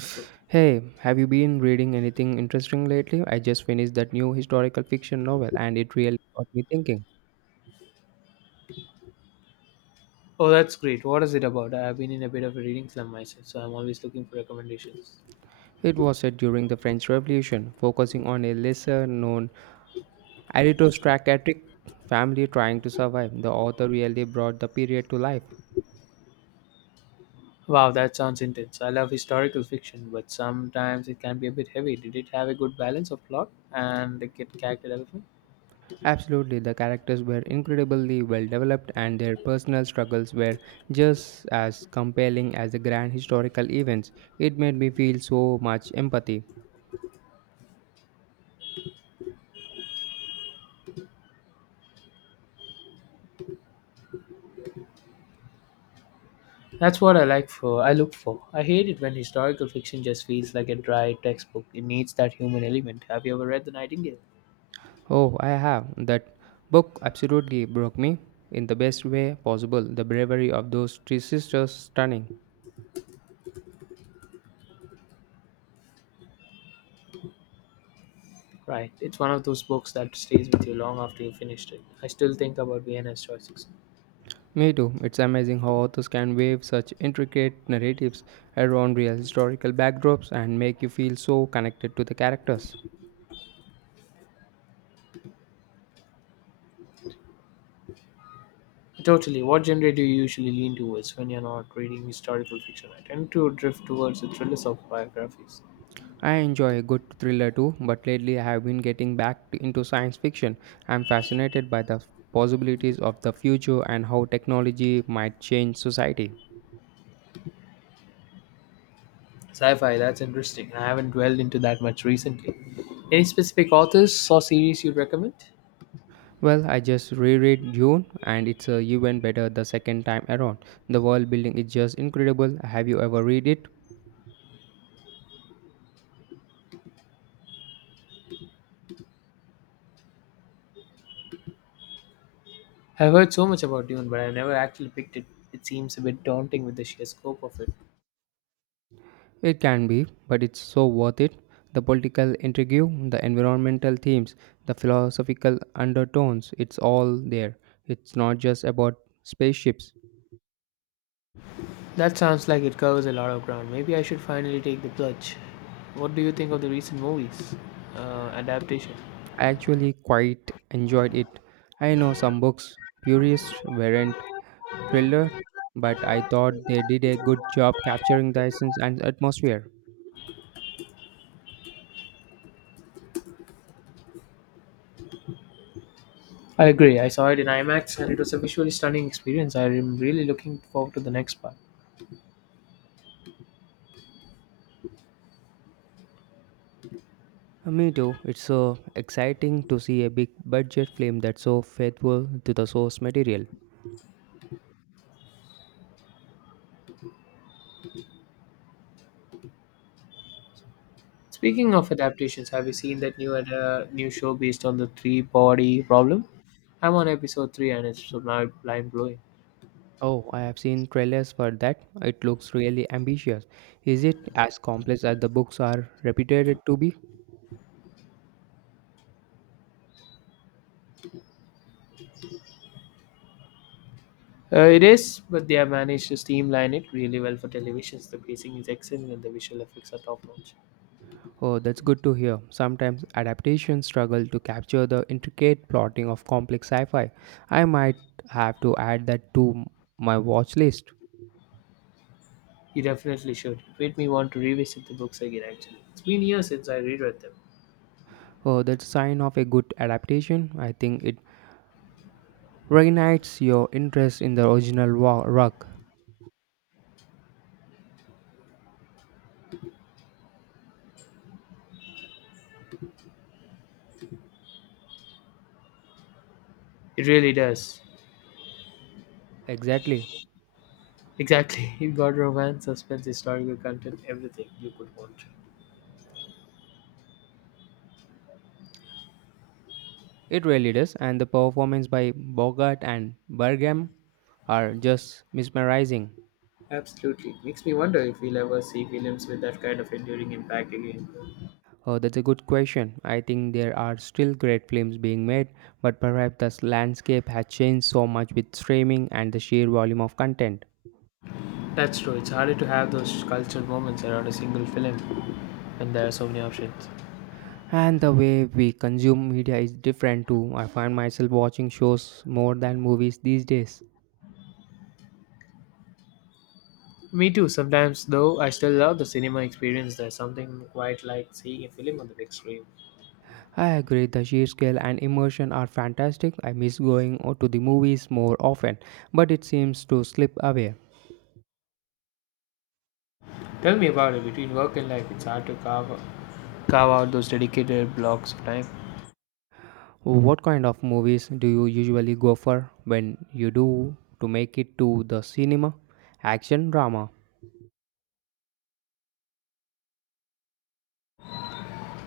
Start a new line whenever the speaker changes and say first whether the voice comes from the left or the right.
left: It's good.
right: Hey, have you been reading anything interesting lately? I just finished that new historical fiction novel and it really got me thinking.
left: Oh, that's great. What is it about? I have been in a bit of a reading slump myself, so I'm always looking for recommendations.
right: It was set during the French Revolution, focusing on a lesser known aristocratic family trying to survive. The author really brought the period to life.
left: Wow, that sounds intense. I love historical fiction, but sometimes it can be a bit heavy. Did it have a good balance of plot and the kid character development?
right: Absolutely, the characters were incredibly well developed and their personal struggles were just as compelling as the grand historical events. It made me feel so much empathy.
left: That's what I like for. I look for. I hate it when historical fiction just feels like a dry textbook. It needs that human element. Have you ever read The Nightingale?
right: Oh, I have. That book absolutely broke me in the best way possible. The bravery of those three sisters stunning.
left: Right. It's one of those books that stays with you long after you finished it. I still think about Vienna's choices.
right: Me too. It's amazing how authors can weave such intricate narratives around real historical backdrops and make you feel so connected to the characters.
left: Totally. What genre do you usually lean towards when you're not reading historical fiction? I tend to drift towards the thrillers of biographies.
right: I enjoy a good thriller too, but lately I have been getting back into science fiction. I'm fascinated by the possibilities of the future and how technology might change society.
left: Sci-fi, that's interesting. I haven't dwelled into that much recently. Any specific authors or series you'd recommend?
right: Well, I just reread Dune and it's even better the second time around. The world building is just incredible. Have you ever read it?
left: I've heard so much about Dune, but I've never actually picked it. It seems a bit daunting with the sheer scope of it.
right: It can be, but it's so worth it. The political intrigue, the environmental themes, the philosophical undertones, it's all there. It's not just about spaceships.
left: That sounds like it covers a lot of ground. Maybe I should finally take the plunge. What do you think of the recent movies? Adaptation.
right: I actually quite enjoyed it. I know some books purists weren't, thriller, but I thought they did a good job capturing the essence and atmosphere.
left: I agree. I saw it in IMAX and it was a visually stunning experience. I am really looking forward to the next part.
right: Me too. It's so exciting to see a big budget film that's so faithful to the source material.
left: Speaking of adaptations, have you seen that new new show based on the three body problem? I'm on episode 3 and it's so mind blowing.
right: Oh, I have seen trailers for that. It looks really ambitious. Is it as complex as the books are reputed to be?
left: It is, but they have managed to streamline it really well for television. The pacing is excellent and the visual effects are top notch.
right: Oh, that's good to hear. Sometimes adaptations struggle to capture the intricate plotting of complex sci fi. I might have to add that to my watch list.
left: You definitely should. It made me want to revisit the books again, actually. It's been years since I reread them.
right: Oh, that's a sign of a good adaptation. I think it reignites your interest in the original work.
left: It really does.
right: Exactly.
left: Exactly. It got romance, suspense, historical content, everything you could want.
right: It really does, and the performance by Bogart and Bergam are just mesmerizing.
left: Absolutely. Makes me wonder if we'll ever see films with that kind of enduring impact again.
right: Oh, that's a good question. I think there are still great films being made, but perhaps the landscape has changed so much with streaming and the sheer volume of content.
left: That's true. It's harder to have those cultural moments around a single film when there are so many options.
right: And the way we consume media is different too. I find myself watching shows more than movies these days.
left: Me too. Sometimes, though, I still love the cinema experience. There's something quite like seeing a film on the big screen.
right: I agree, the sheer scale and immersion are fantastic. I miss going to the movies more often, but it seems to slip away.
left: Tell me about it. Between work and life, it's hard to carve out those dedicated blocks of time.
right: What kind of movies do you usually go for when you do to make it to the cinema? Action drama.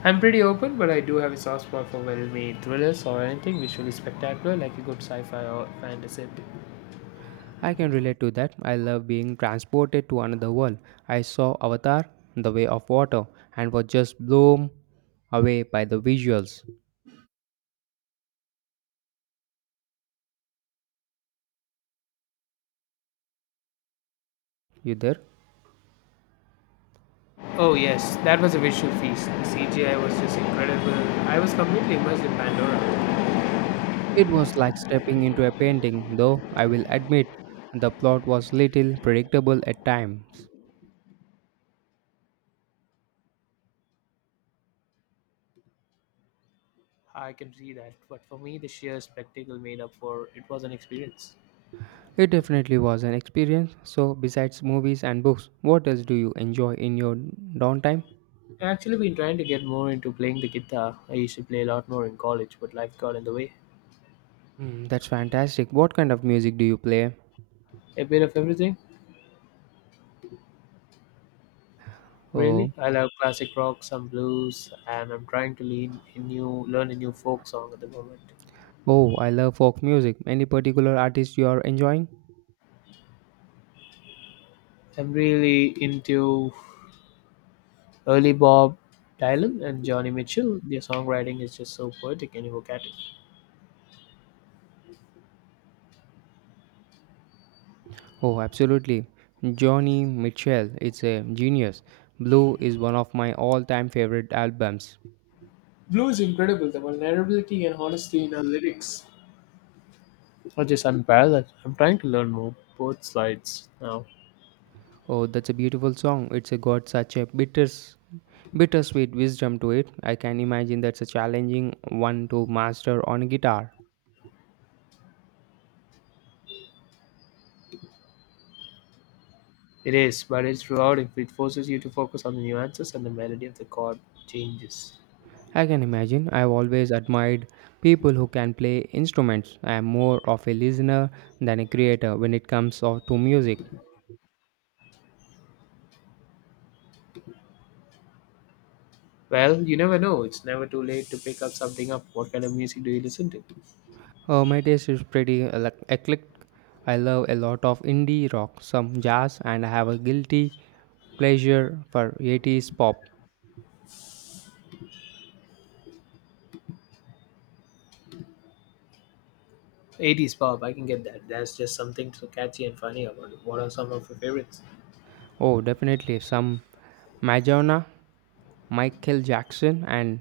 left: I'm pretty open, but I do have a soft spot for well-made thrillers or anything visually spectacular, like a good sci-fi or fantasy epic.
right: I can relate to that. I love being transported to another world. I saw Avatar, The Way of Water, and was just blown away by the visuals. You there?
left: Oh yes, that was a visual feast. The CGI was just incredible. I was completely immersed in Pandora.
right: It was like stepping into a painting, though I will admit the plot was little predictable at times.
left: I can see that, but for me, the sheer spectacle made up for it was an experience.
right: It definitely was an experience. So, besides movies and books, what else do you enjoy in your downtime?
left: I've actually been trying to get more into playing the guitar. I used to play a lot more in college, but life got in the way.
right: Hmm, that's fantastic. What kind of music do you play?
left: A bit of everything,
right: Oh,
left: really. I love classic rock, some blues, and I'm trying to learn a new folk song at the moment.
right: oh, I love folk music. Any particular artist you are enjoying?
left: I'm really into early Bob Dylan and Johnny Mitchell. Their songwriting is just so poetic and evocative.
right: Oh, absolutely. Johnny Mitchell, it's a genius. Blue is one of my all-time favorite albums.
left: Blue is incredible, the vulnerability and honesty in her lyrics or just unparalleled. I'm trying to learn more both sides now.
right: Oh, that's a beautiful song. It's a got such a bittersweet wisdom to it. I can imagine that's a challenging one to master on guitar.
left: It is, but it's rewarding. It forces you to focus on the nuances and the melody of the chord changes.
right: I can imagine. I've always admired people who can play instruments. I am more of a listener than a creator when it comes to music.
left: Well, you never know. It's never too late to pick up something up. What kind of music do you listen to?
right: My taste is pretty eclectic. I love a lot of indie rock, some jazz, and I have a guilty pleasure for 80s pop.
left: 80s pop, I can get that. There's just something so catchy and funny about it. What are some of your favorites?
right: Oh, definitely some Madonna, Michael Jackson, and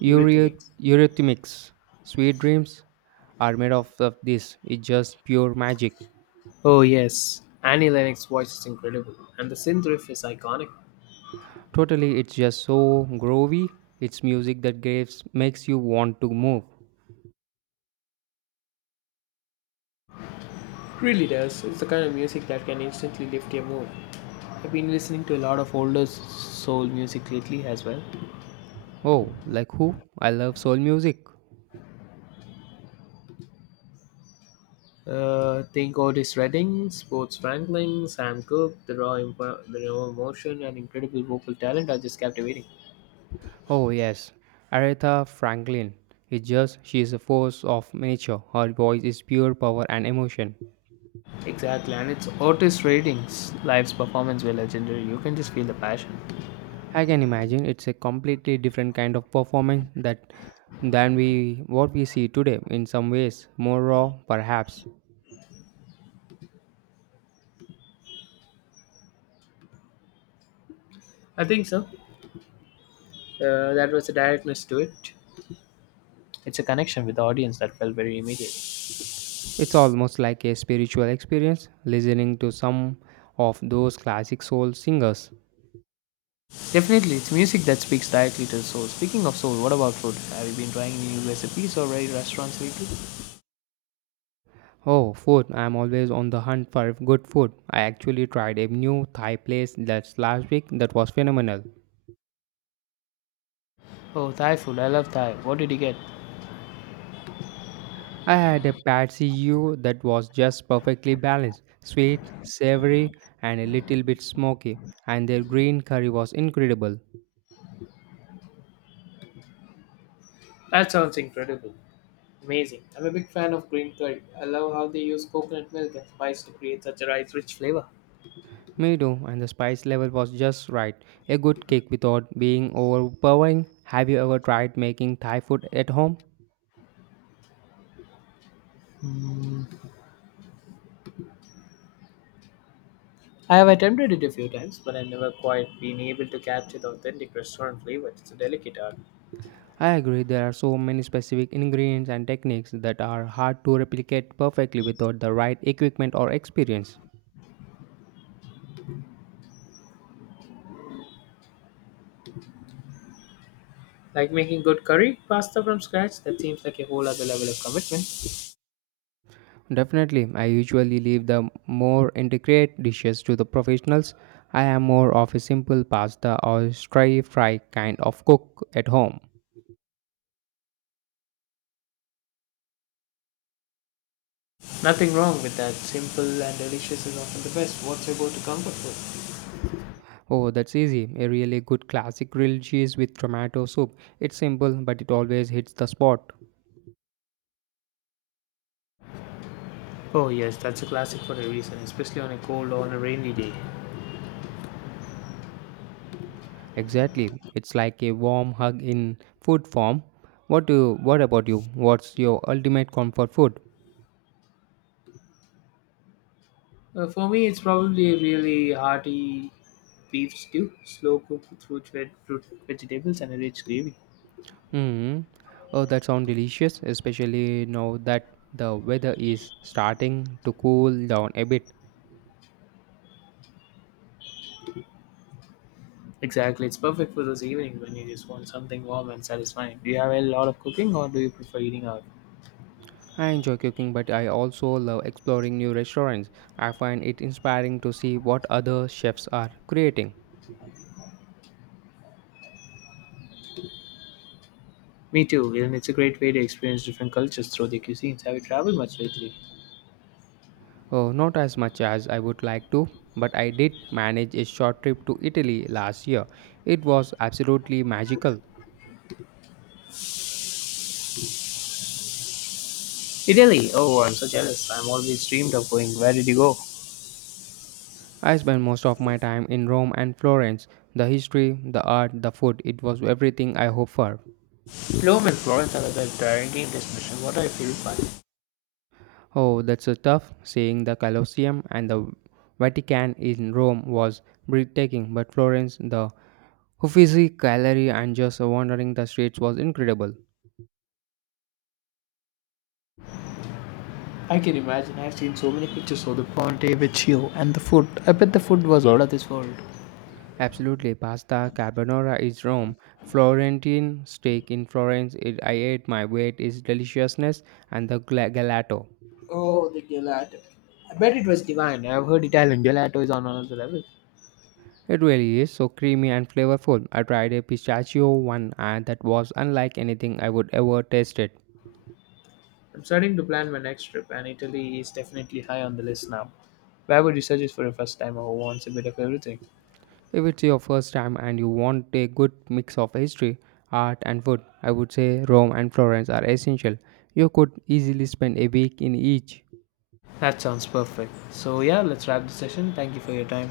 left: Eurythmics.
right: Eurythmics. Sweet Dreams are made of this. It's just pure magic.
left: Oh yes, Annie Lennox's voice is incredible, and the synth riff is iconic.
right: Totally, it's just so groovy. It's music that gives makes you want to move.
left: It really does. It's the kind of music that can instantly lift your mood. I've been listening to a lot of soul music lately as well.
right: Oh, like who? I love soul music.
left: Think Otis Redding, Sports Franklin, Sam Cooke, the the raw emotion and incredible vocal talent are just captivating.
right: Oh yes, Aretha Franklin. It's just she is a force of nature. Her voice is pure power and emotion.
left: Exactly, and it's Otis Redding's live performance were legendary. You can just feel the passion.
right: I can imagine it's a completely different kind of performance that than we what we see today in some ways, more raw perhaps.
left: I think so. That was the directness to it, it's a connection with the audience that felt very immediate.
right: It's almost like a spiritual experience listening to some of those classic soul singers.
left: Definitely, it's music that speaks directly to the soul. Speaking of soul, what about food? Have you been trying any new recipes or any restaurants lately?
right: Oh, food. I'm always on the hunt for good food. I actually tried a new Thai place that's last week that was phenomenal.
left: Oh, Thai food. I love Thai. What did you get?
right: I had a pad see ew that was just perfectly balanced, sweet, savory, and a little bit smoky, and their green curry was incredible.
left: That sounds incredible. Amazing. I'm a big fan of green curry. I love how they use coconut milk and spice to create such a rice rich flavor.
right: Me too, and the spice level was just right. A good cake without being overpowering. Have you ever tried making Thai food at home?
left: Mm. I have attempted it a few times, but I've never quite been able to capture the authentic restaurant flavor. It's a delicate art.
right: I agree, there are so many specific ingredients and techniques that are hard to replicate perfectly without the right equipment or experience.
left: Like making good curry pasta from scratch, that seems like a whole other level of commitment.
right: Definitely, I usually leave the more intricate dishes to the professionals. I am more of a simple pasta or stir fry kind of cook at home.
left: Nothing wrong with that. Simple and delicious is often the best. What's your go to comfort food?
right: Oh, that's easy. A really good classic grilled cheese with tomato soup. It's simple, but it always hits the spot.
left: Oh, yes, that's a classic for a reason, especially on a cold or on a rainy day.
right: Exactly. It's like a warm hug in food form. What about you? What's your ultimate comfort food?
left: For me, it's probably a really hearty beef stew, slow cooked with fruit, vegetables, and a rich gravy.
right: Hmm. Oh, that sounds delicious, especially now that the weather is starting to cool down a bit.
left: Exactly, it's perfect for those evenings when you just want something warm and satisfying. Do you have a lot of cooking or do you prefer eating out?
right: I enjoy cooking, but I also love exploring new restaurants. I find it inspiring to see what other chefs are creating.
left: Me too, and it's a great way to experience different cultures through their cuisines. Have you traveled much lately?
right: Oh, not as much as I would like to, but I did manage a short trip to Italy last year. It was absolutely magical.
left: Italy! Oh, I'm so jealous. I'm always dreamed of going. Where did you go?
right: I spent most of my time in Rome and Florence. The history, the art, the food, it was everything I hoped for.
left: Bloom and Florence and I the directing this mission. What a feel fun.
right: Oh, that's a tough. Seeing the Colosseum and the Vatican in Rome was breathtaking, but Florence, the Uffizi Gallery, and just wandering the streets was incredible.
left: I can imagine. I've seen so many pictures of the Ponte Vecchio and the food. I bet the food was out of this world.
right: Absolutely, pasta carbonara is Rome. Florentine steak in Florence, it, I ate my weight is deliciousness and the gelato.
left: Oh, the gelato. I bet it was divine. I've heard Italian gelato is on another level.
right: It really is so creamy and flavorful. I tried a pistachio one and that was unlike anything I would ever tasted.
left: I'm starting to plan my next trip, and Italy is definitely high on the list now. Where would you suggest for a first timer who wants a bit of everything?
right: If it's your first time and you want a good mix of history, art, and food, I would say Rome and Florence are essential. You could easily spend a week in each.
left: That sounds perfect. So, yeah, let's wrap the session. Thank you for your time.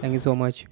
right: Thank you so much.